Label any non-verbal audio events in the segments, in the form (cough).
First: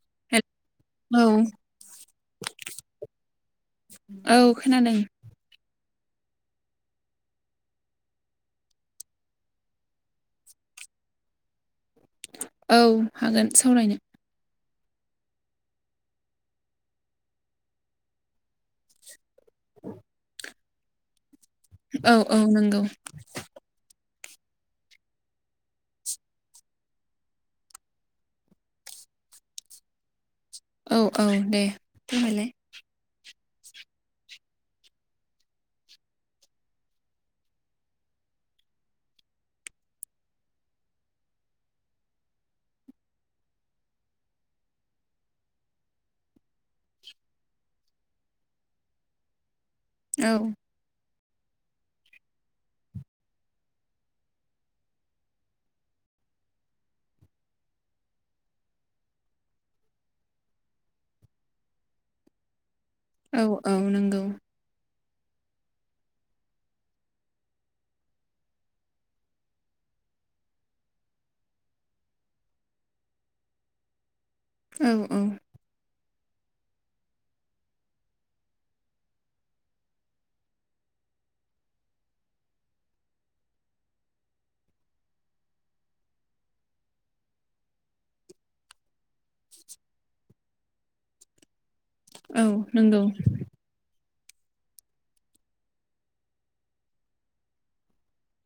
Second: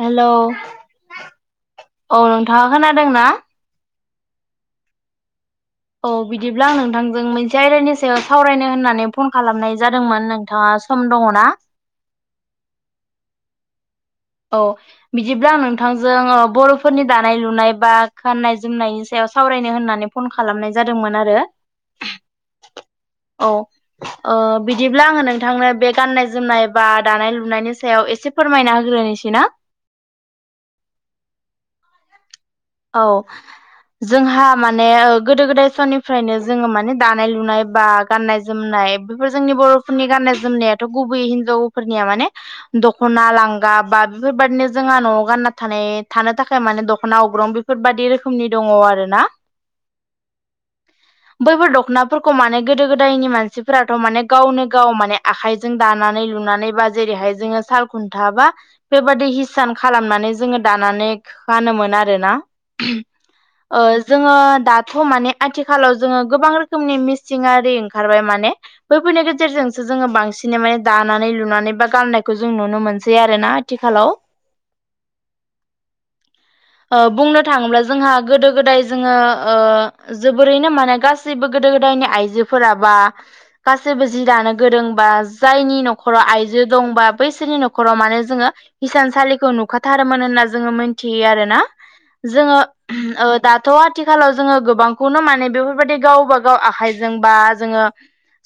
हेल'। औ। औ नोंथाङा खोनादों ना? औ खोनादों। औ बिदिब्ला आं नोंथांजों मोनसे आयदानि सायाव सावरायनो होननानै फन खालामनाय जादोंमोन नोंथाङा खम दङ ना? औ हागोन सावरायनो। औ बिदिब्ला आं नोंथांजों बर'फोरनि दानाय -लुनाय बा गाननाय -जोमनायनि सायाव सावरायनो होननानै फन खालामनाय जादोंमोन आरो। औ औ नंगौ। औ। ओ बिदिब्ला आङो नोंथांनो बे गाननाय -जोमनाय बा दानाय -लुनायनि सायाव एसे फोरमायना होग्रोनोसै। (unintelligible) औ औ दे फोरमायलाय औ। जोंहा माने गोदो- गोदाय समनिफ्रायनो जोङो माने दानाय लुनाय बा गाननाय -जोमनाय बेफोर जोंनि बर'फोरनि गाननाय- जोमनायाथ' गुबैयै हिनजावफोरनिया माने दख'ना लांगा बा बेफोरबायदिनो जोंहा न'आव गानना थानाय थानो थाखाय माने दख'ना अग्रं बेफोरबायदि रोखोमनि दङ आरो ना। औ। (unintelligible) बैफोर दख'नाफोरखौ माने गोदो -गोदायनि मानसिफोराथ' माने गावनो -गाव माने आखाइजों जों दानानै लुनानै बा जेरैहाय जोङो साल खुन्था बा बेबादि हिसान खालामनानै जोङो दानानै गानोमोन आरोना। औ औ नंगौ जोङो दा थ' माने आथिखालाव जोङो गोबां रोखोमनि मिसिंआरि ओंखारबाय माने बैफोरनि गेजेरजोंसो जोङो बांसिनै माने दानानै लुनानै बा गाननायखौ जों नुनो मोनसै आरो ना। आथिखालाव औ औ। ओ बुंनो थाङोब्ला जोंहा गोदो- गोदाय जोङो जोबोरैनो माने गासै गासैबो गोदो -गोदायनि आइजोफोरा बा गासैबो जि दानो गोरोंबा जायनि न'खराव आइजो दंबा बैसोरनि न'खराव माने जोङो हिसानसालिखौ नुखाथारोमोन होनना जोङो मोनथियो आरो ना। औ जोङो नंगौ ओ दा (unintelligible) आथिखालाव जोङो गोबांखौनो माने बेफोरबायदि गावबा- गाव आखाइजों बा जोङो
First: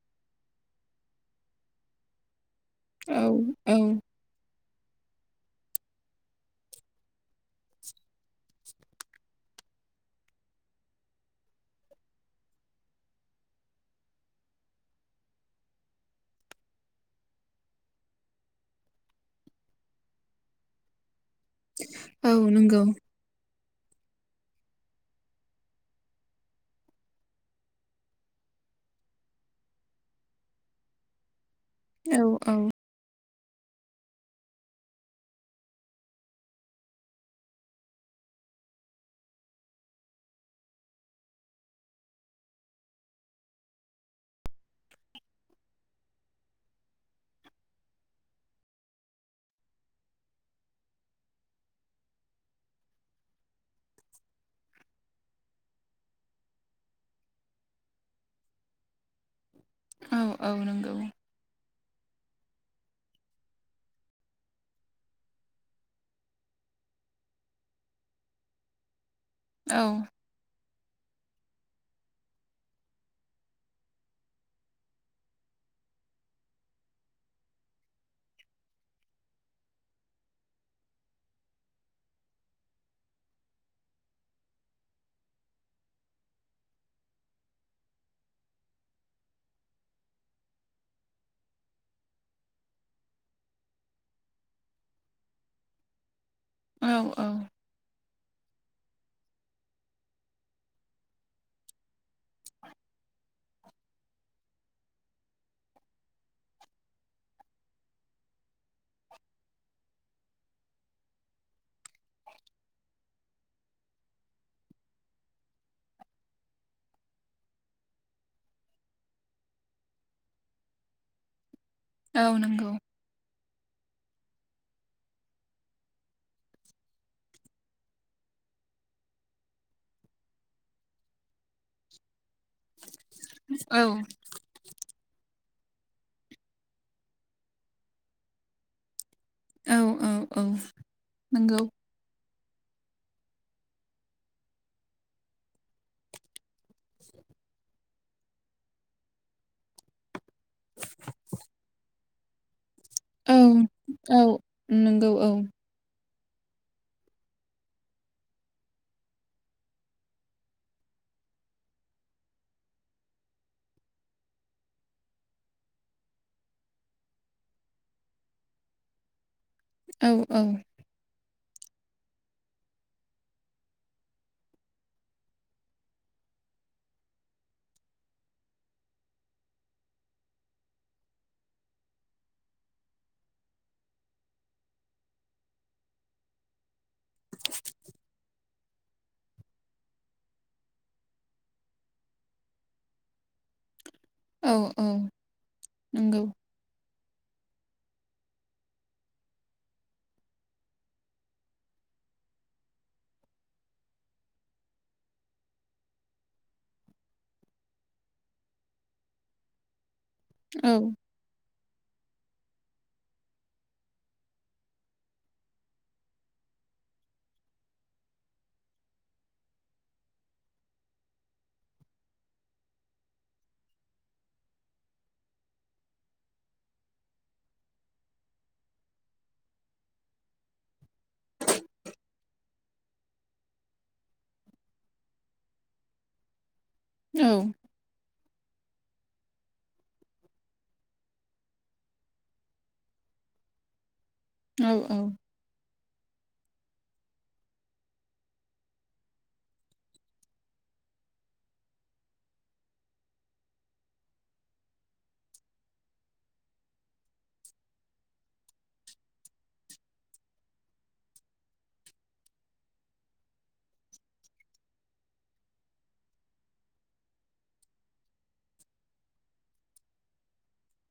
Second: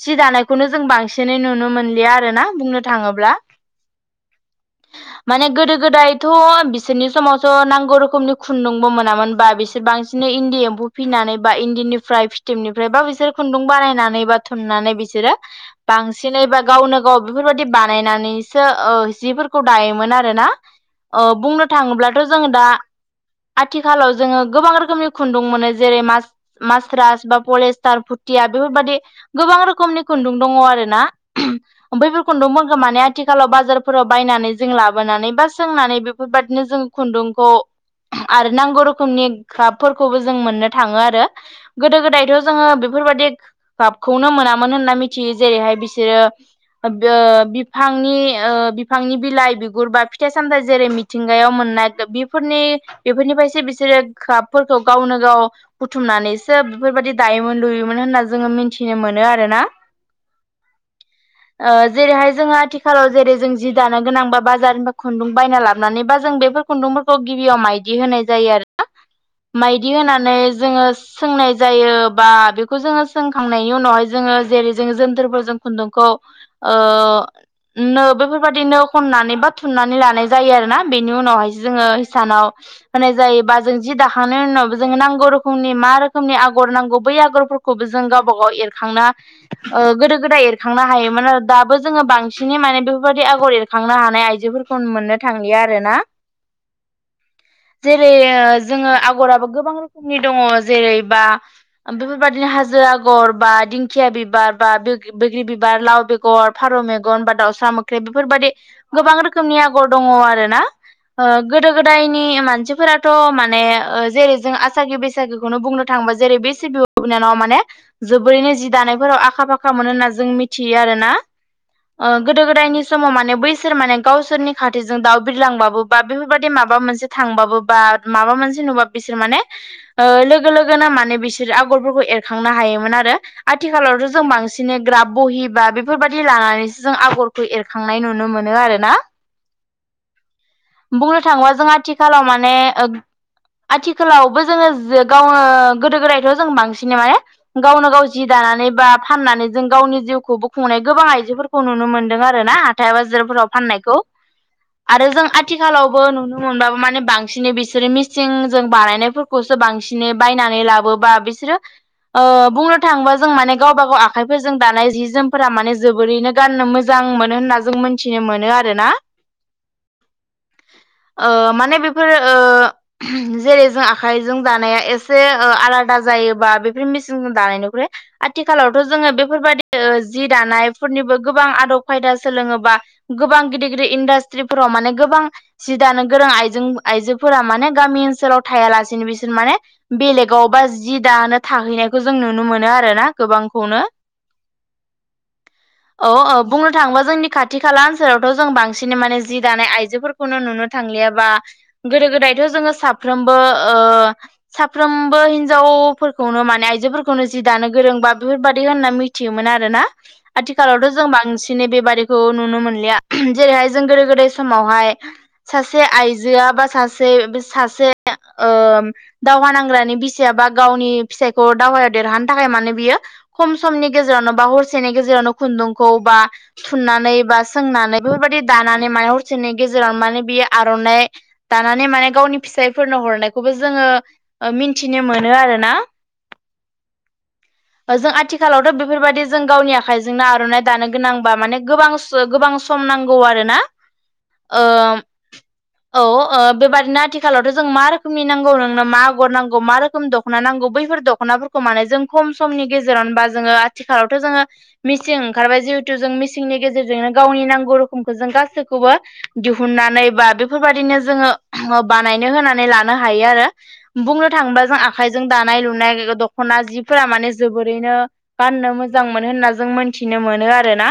सि दानायखौनो जों बांसिनै नुनो मोनलिया आरो ना बुंनो औ थाङोब्ला। औ माने गोदो- गोदायथ' बिसोरनि समावस' नांगौ नांगौ रोखोमनि खुन्दुंबो मोनामोन बा बिसोर बांसिनै इन्दि एम्फौ फिनानै बा इन्दिनिफ्राय (unintelligible) निफ्राय बा बिसोर खुन्दुं बानायनानै बा थुननानै बिसोरो बांसिनै बा गावनो- गाव बेफोरबायदि बानायनानैसो जिफोरखौ दायोमोन आरोना। बुंनो थाङोब्लाथ' औ जोङो दा नंगौ आथिखालाव जोङो गोबां रोखोमनि खुन्दुं मोनो जेरै (unintelligible) मासरास बा पलेेजटार भुथिया बेफोरबायदि गोबां रोखोमनि खुन्दुं दङ आरो ना औ बैफोर औ खुन्दुंफोरखौ माने आथिखालाव बाजारफोराव बायनानै जों लाबोनानै बा सोंनानै बेफोरबादिनो जों खुन्दुंखौ आरो नांगौ रोखोमनि क्लाबफोरखौबो जों मोननो थाङो आरो। गोदो गोदायथ' जोङो बेफोरबायादि गाबखौनो मोनामोन होनना मिथियो जेरैहाय बिसोरो ओ बिफांनि ओ बिफांनि बिलाइ बिगुर बा फिथाइ सामथायाइ जेरै मिथिंगायाव मोननाय बेफोरनि बेफोरनिफ्रायसो बिसोरो काबफोरखौ गावनो गाव बुथुमनानैसो बेफोरबायदि दायोमोन लुयोमोन होनना जोङो मिथिनो मोनो आरोना। औ औ नंगौ। ओ जेरैहाय जोङो आथिखालाव जेरै जों जि दानो गोनां बा बाजारनिफ्राय खुन्दुं बायना लाबोनानै बा जों बेफोर खुन्दुंफोरखौ गिबियाव मायदि होनाय जायो आरोना औ माइदि होनानै जोङो सोंनाय जायो बा बेखौ जोङो सोंखांनायनि उनावहाय जोङो जेरै जोङो जोनथोरफोरजों खुन्दुंखौ ओ नो बेफोरबाददि नो खननानै बा थुननानै लानाय जायो आरो ना बेनि उनावहायसो जोङो इसानाव होनाय जायोबा जों जि दाखानाय उनाव जों नांगौ रोखोमनि मा रोखोमनि आगर नांगौ बै आगरफोरखौ खौबो जों गावबा गाव एरखांना ओ गोदो गोदाय एरखांनो हायोमोन आरो दाबो जोङो बांसिनै माने बेफोरबायदि आगर एर खांनो हानाय आइजोफोरखौ मोननो थांलिया आरोना। औ औ। जेरै जोङो आगराबो गोबां रोखोमनि दङ जेरैबा बेफोरबाददिनो हाजो आगर बा दिंखिया बिबार बा बैग्रि बिबार लाव बे गर फारौ मेगन बा दाउसा्रा मोख्रे बेफोरबायदि गोबां रोखोमनि आगर दङ आरोना। ओ गोदो गोदायनि मानसिफोराथ' माने ओ जेरै जों आसागि बैसागिखौनो बुंनो थाङोबा जेरै बे सिदु बिनानाव माने जोबोरैनो जि दानायफोराव आखा फाखा मोन होनना जों मिथियो आरोना। ओ औ गोदो नंगौ गोदायनि समाव माने बैसोर माने गावसोरनि खाथिजों दावउ बिरलांबाबो बा बेफोरबायदि मा माबा मोनसे थांबाबो बा माबा मोनसे नुबा बिसोर माने ओ लोगो लोगोनो माने बिसोर आगरफोरखौ एरखांनो हायोमोन आरो औ आथिखालावथ' जों बां दिनो ग्राब बहिबा बेफोरबायदि लानानैसो जों आगरखौ एरखांनाय नुनो मोनो आरो ना। औ औ औ। थाङोबा नंगौ जों आथिखालाव माने ओ आथिखालावबो जोङो गावनो गोदो गोदाय थ'जों बांसिनै माने गावनो गाव जि दानानै बा फाननानै जों गावनि जिउ खौबो खुंनाय गोबां आइजोफोरखौ नुनो मोन्दों आरो ना। हाथाइ औ बाजारफोराव फाननायखौ औ आरो नंगौ जों औ आथिखालाव बो नुनो मोनबाबो माने बांसिनै बिसोरो मिसिं जों बानायनायफोरखौसो बांसिनै बायनानै लाबोबा बिसोरो ओ बुंनो थाङोबा जों माने गावबा गाव आखाइफोरजों दानाय जि जोमफोरा माने जोबोरैनो गाननो मोजां मोनो होनना जों मिथिनो मोनो आरोना। औ औ। ओ माने बेफोरो ओ जेरै जों आखाइजों दानाया एसे ओ आलादा जायोबा बेफोर मेचिनजों दानायनिख्रै आथिखालावथ' जोङो बेफोरबायदि जि दानायफोरनिबो गोबां आदब खायदा सोलोङोबा गोबां गिदिर गिदिर इन्डास्ट्रिफोराव माने गोबां सिदानो गोरों आइजों आइजोफोरा माने गामि ओनसोलाव थायालासेनो बिसोर माने बेलेगाव बा जि दानो थाहैनायखौ जों नुनो मोनो आरो ना गोबांखौनो। औ औ औ नंगौ। औ बुंनो थाङोबा जोंनि खाथि खाला ओनसोलावथ' जों बांसिनै माने जि दानाय आइजोफोर खौनो नुनो थांलियाबा गोदो गोदायथ' जोङो साफ्रोमबो ओ साफ्रोमबो हिनजावफोरखौनो माने आइजोफोरखौनो जि दानो गोरोंबा बेफोरबायदि होनना मि मिथियोमोन आरो ना। औ आथिखालावथ' जों बांसिनै बेबादिखौ नुनो मोनलिया जेरैहाय जों गोदो गोदाय समावहाय सासे आइजोआ बा सासे सासे ओ दावहा नांग्रानि बिसिया बा गावनि फिसायखौ दावहायाव देरहानो थाखाय माने बियो खम समनि गेजेरावनो बा हरसेनि गेजेरावनो खुन्दुंखौ बा थुननानै बा सोंनानै बेफोरबायदि दानानै माने हरसेनि गेजेराव माने बियो आर'नाइ दानानै माने गावनि फिसायफोरनो हरनायखौबो जोङो मिन्थिनो मोनो आरो ना। (inaudible) औ। जों आथिखालावथ' बेफोरबायदि जों गावनि आखाइजोंनो आर'नाइ दानो गोनांबा माने गोबां गोबां सम नांगौ आरोना। औ ओ औ। ओ बेबादिनो आथिखालावथ' जों मा रोखोमनि नांगौ नोंनो मा आगर नांगौ मा रोखोम दख'ना नांगौ, बैफोर दख' दख'नाफोरखौ माने जों खम समनि गेजेराव बा जोङो आथिखालावथ' जोङो मिसिं ओंखारबाय जिहेतु जों मिसिंनि गेजेरजोंनो गावनि नांगौ रोखोमखौ जों गासैखौबो। दिहुननानै बा बेफोरबायदिनो जोङो बानायनो होनानै लानो हायो आरो। बुंनो थाङोबा जों आखाइजों दानाय लुनाय दखना जिफोरा माने जोबोरैनो गाननो मोजां मोनो होनना जों मोनथिनो मोनो आरो ना।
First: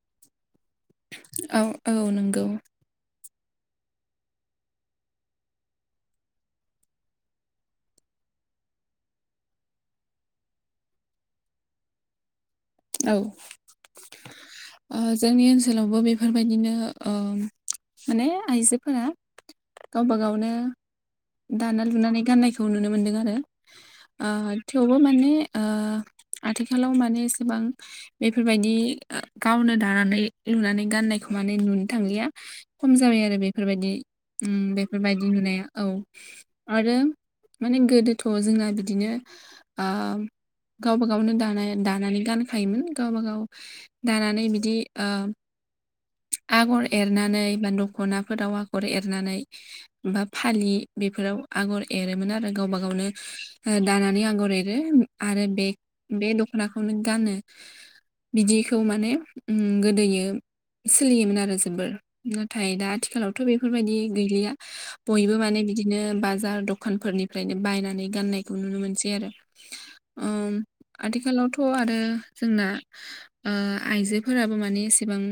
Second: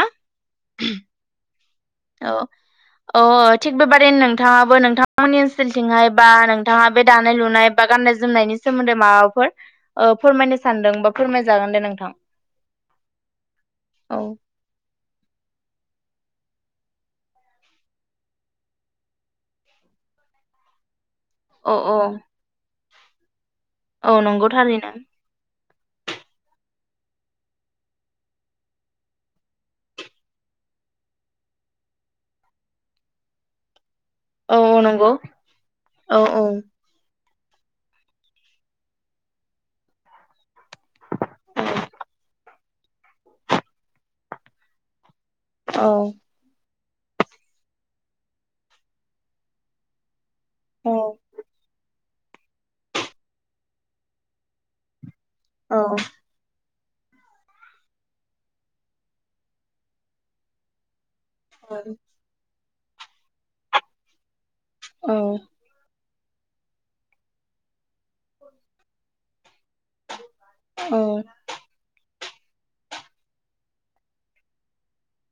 औ औ नंगौ। ओ थिग बेबादिनो नोंथाङाबो नोंथांनि ओनसोलथिंहाय बा नोंथाङा बे दानाय लुनाय बा गाननाय जोमनायनि सोमोन्दै माबाफोर ओ फोरमायनो सानदों बा फोरमायजागोन दे नोंथां। औ‌। औ जोंनि ओनसोलावबो बेफोरबायदिनो ओ, माने आइजोफोरा गावबा गावनो औ दाना औ लुनानै गाननायखौ नुनो मोनदों आरो। औ ओ नंगौ थारैनो थेवबो माने ओ आथिखालाव माने एसेबां बेफोरबायदि गावनो दानानै लुनानै गाननायखौ माने नुनो थांलिया‌। खम जाबाय आरो बेफोरबायदि उम औ औ नंगौ बेफोरबायदि नुनाया औ। आरो माने गोदोथ' जोंना बिदिनो आ गावबा गावनो दानाय दानानै गान थायोमोन गावबा गाव दानानै बिदि ओ औ। आगर एरनानै बा दख'नाफोराव आगर एरनानै बा फालि। औ बेफोराव आगर एरोमोन आरो गावबा गावनो दानानै आगर एरो। आरो बे औ बे द खनाखौनो गानो। बिदिखौ माने ओम गोदोयो सोलियोमोन आरो जोबोर। नाथाय दा आथिखालावथ' बेफोरबायदि गैलिया। बयबो औ माने बिदिनो बाजार द दखानफोरनिफ्रायनो बायनानै गाननायखौ नुनो मोनसै आरो। ओम आथिखालावथ' आरो जोंना ओ आइजोफोराबो माने एसेबां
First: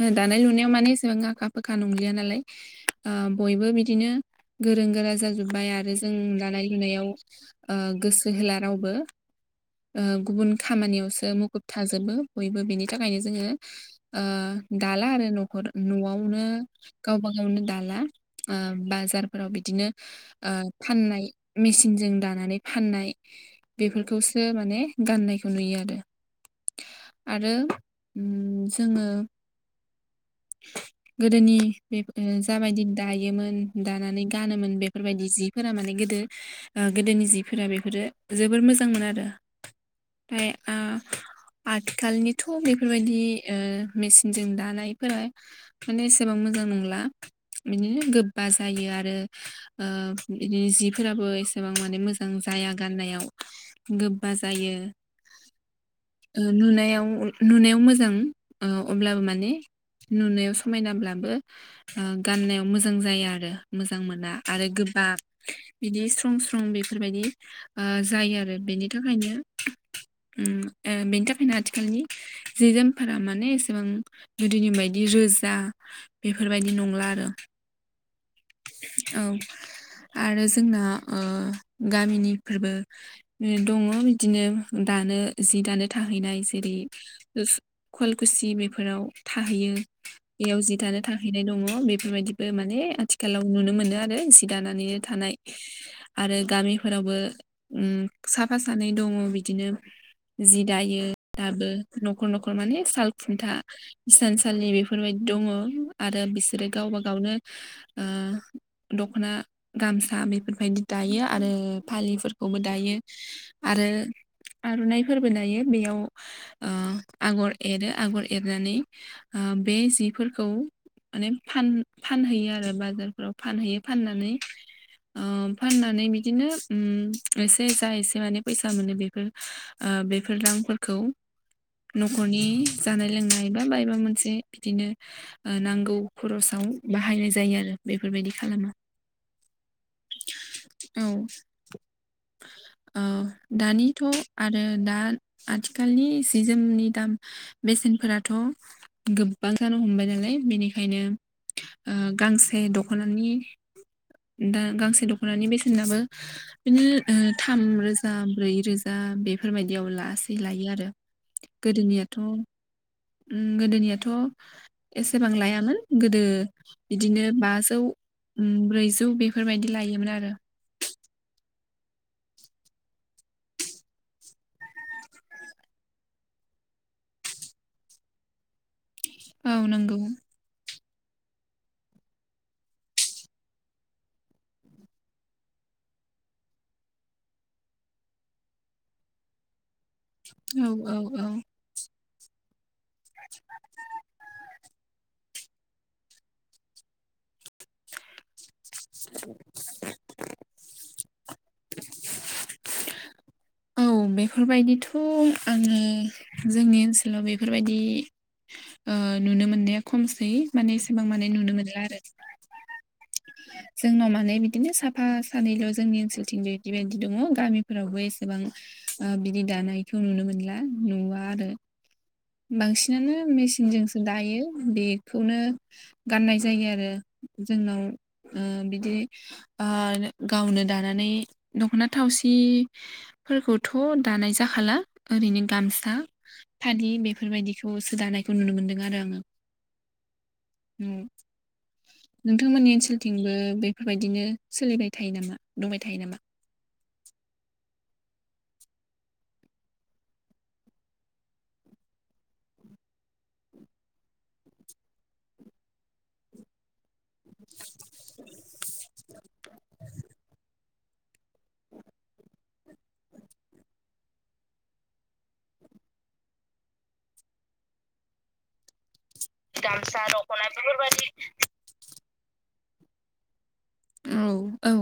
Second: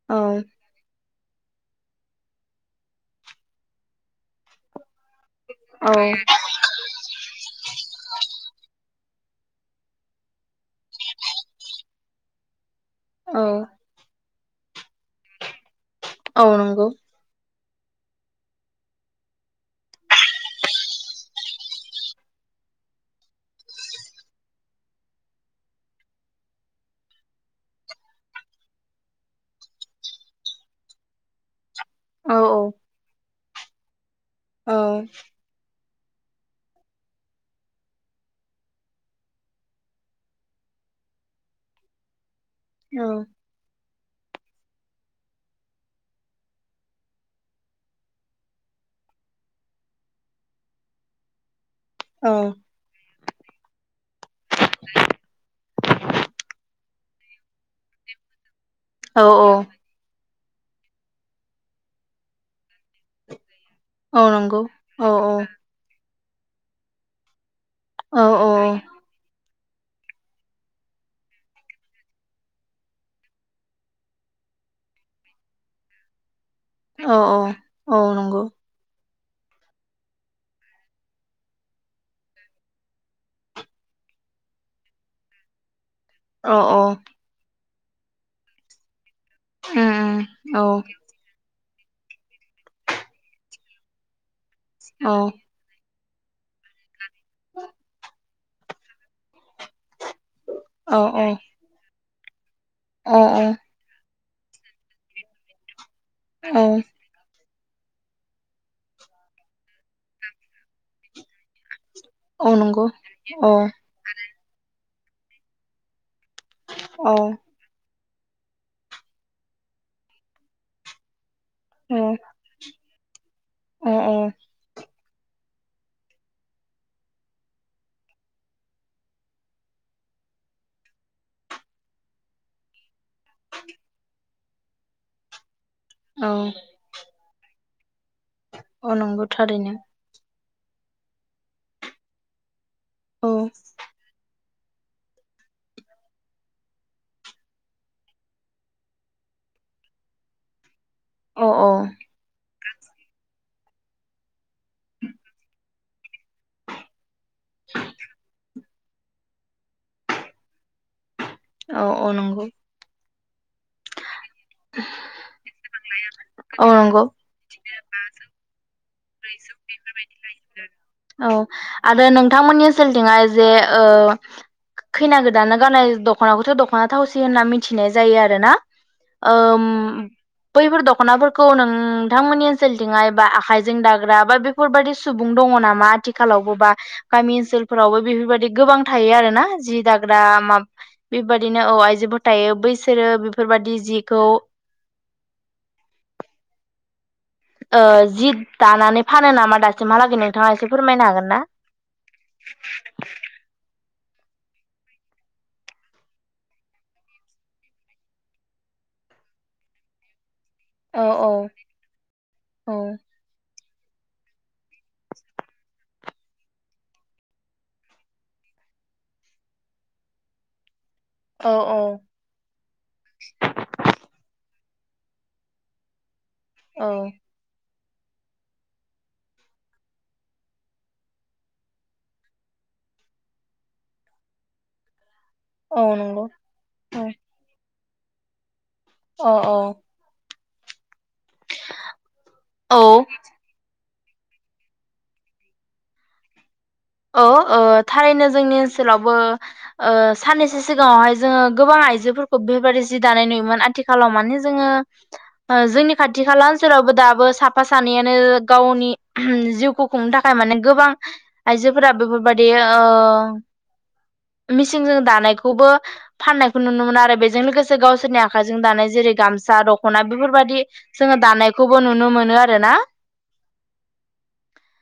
हो औ दानाय लुनायाव माने एसेबां आखा फाखा नंलिया नालाय। बयबो बिदिनो गोरों गोरा जाजोब बाय आरो जों दानाय लुनायाव गोसो होला रावबो। गुबुन खामानियावसो मुखुब थाजोबो। बयबो बेनि थाखायनो जोङो ओ दाला आरो न'खर न'आवनो औ नंगौ औ नंगौ गावबा गावनो दाला। बाजारफोराव बिदिनो फाननाय, मेचिनजों दानानै फाननाय बेफोरखौसो माने गाननायखौ नुयो आरो। आरो उम जोङो, गोदोनि बे औ औ जाबायदि दायोमोन दानानै गानोमोन औ बेफोरबायदि जि फोरा माने गोदो-गोदोनि जिफोरा बेफोरो जोबोर मोजां मोन आरो। ओमफ्राय आथिखालनिथ' बेफोरबायदि मेचिनजों दानायफोरा माने एसेबां मोजां नंला बिदिनो गोबा जायो आरो बिदिनो जिफोराबो गोसेबां माने मोजां औ जाया गाननायाव गोबा जायो नुनायाव नुनायाव मोजां अब्लाबो औ माने नुनायाव समायनाब्लाबो गाननायाव मोजां जायो मोजां औ मोना नंगौ आरो औ गोबां बिदि स्रं स्रं बेफोरबायदि जायो औ आरो बेनि थाखाय बि थाखायनो बेनि थाखायनो आथिखालनि जि जोम फोर माने एसेबां गोदोनि बायदि रोजा बेफोरबायदि नंला आरो आ नंगौ औ आरो जोंना गामिनिफोरबो दङ बिदिनो दानो जि दानो थाहैनाय औ जेरै औ खवालकुसि बेफोराव थाहैयो उम बेयाव औ जि थानो थाहैनाय दङ बेफोरबायदिबो माने आथिखाल खेलाव नुनो मोनो आरो जि दानानैनो औ थानाय आरो गामिफोरावबो साफा सानै दङ बिदिनो जि औ दायो दाबो न'खर न'खर माने साल औ खुन्था औ इसानसालिनि बेफोरबायदि दङ आरो औ बिसोरो गावबा गाव गावनो दख'ना गामसा बेफोरबायदि दायो आरो औ फालिफोरखौबो नंगौ दायो औ आरो आर'नाइफोरबो दायो बेयाव औ आगर एरो आगर एरनानै बे जिफोरखौ माने फान फानहैयो आरो बाजारफोराव फानहैयो औ फाननानै फाननानै बिदिनो एसे जा एसे माने फैसा मोनो बेफोर बेफोर रांफोरखौ न'खरनि जानाय लोंनाय बा बायबा मोनसे बिदिनो नांगौ औ खरसाव बाहायनाय जायो आरो बेफोरबायदि खालामा अ नंगौ थारैनो औ औ दानिथ' आरो दा आथिखालनि सि जोमनि दाम बेसेनफोराथ' गोबां जानो हमबाय नालाय बेनिखायनो औ औ गांसे दख'नानि दा गांसे दख'नानि बेसेनाबो बिनो थाम रोजा ब्रै रोजा दा बेफोरबायदियाव लासै लायो आरो औ औ गोदोनियाथ' नंगौ गोदोनियाथ' एसेबां लायामोन गोदो औ नंगौ बिदिनो बाजौ उ ब्रैज नो औ आरो नोंथांमोननि सेलथिंआ जे खैना गोदानानो गाननाय दख'नाखौथ' दख'ना थावसि होनना मिथिनाय जायो आरो ना औ नंगौ बैफोर दख'नाफोरखौ नोंथांमोननि ओनसोलथिंहाय बा आखाइ जिं दाग्रा बा बेफोरबायाददि सुबुं दङ नामा आथिखालावबो बा गामि ओनसोलफोरावबो बेफोरबायाददि गोबां थायो आरोना जि दाग हाग्रा औ माब औ बेबायाददिनो औ आयजोफोर थायो बैसोरो बेफोरबायाददि जिखौ जि दानानै फानो नामा दासम हालागै नोंथाङा एसे फोरमायनो हागोन ना औ बेफोरबायदिथ' आङो जोंनि ओनसोलाव बेफोरबायदि नुनो मोननाया खमसै माने औ एसेबां माने औ नुनो मोनला आरो औ जोंनाव माने बिदिनो साफा सानैल' जोंनि ओनसोलथिंबो बिदिबायायदि दङ गामिफोरावबो गोबां बिदि दानायखौ नुनो मोनला नुवा औ आरो बांसिनानो मेसिनजोंसो दायो बेखौनो गाननाय जायो औ आरो जोंनाव बिदि गावनो दानानै दख'ना थावसि फोरखौथ' दानाय जाखाला ओरैनो गामसा औ नंगौ फलि बे बेफोरबायदिखौ सोदानायखौ नुनो मोन्दों आरो अ अ नोंथांमोननि औ ओनसोलथिंबो बे बेफोरबायदिनो सोलिबाय थायो नामा दंबाय थायो नामा औ थारैनो जोंनि ओनसोलावबो साननैसो सिगाङावहाय जोङो गोबां आइजोफोरखौ बेबारि जि दानाय नुयोमोन आथिखाल थि खाालाव मान जोङो जोंनि खाथि खाला ओनसोलावबो दाबो साफा सानैयानो गावनि जिउखौ खुंनो थाखाय माने गोबां आइजोफोरा बेफोरबदि मिसिंजों द बो फाननायखौ नुनो मोन आरो बेजों लोगोसे गावसोरनि आखाइजों दानाय जेरै ग फिसा गामसा दख'ना बेफोरबायाददि बेफोरबायदि जोङो दानायखौबो नुनो मोनो आरो ना औ औ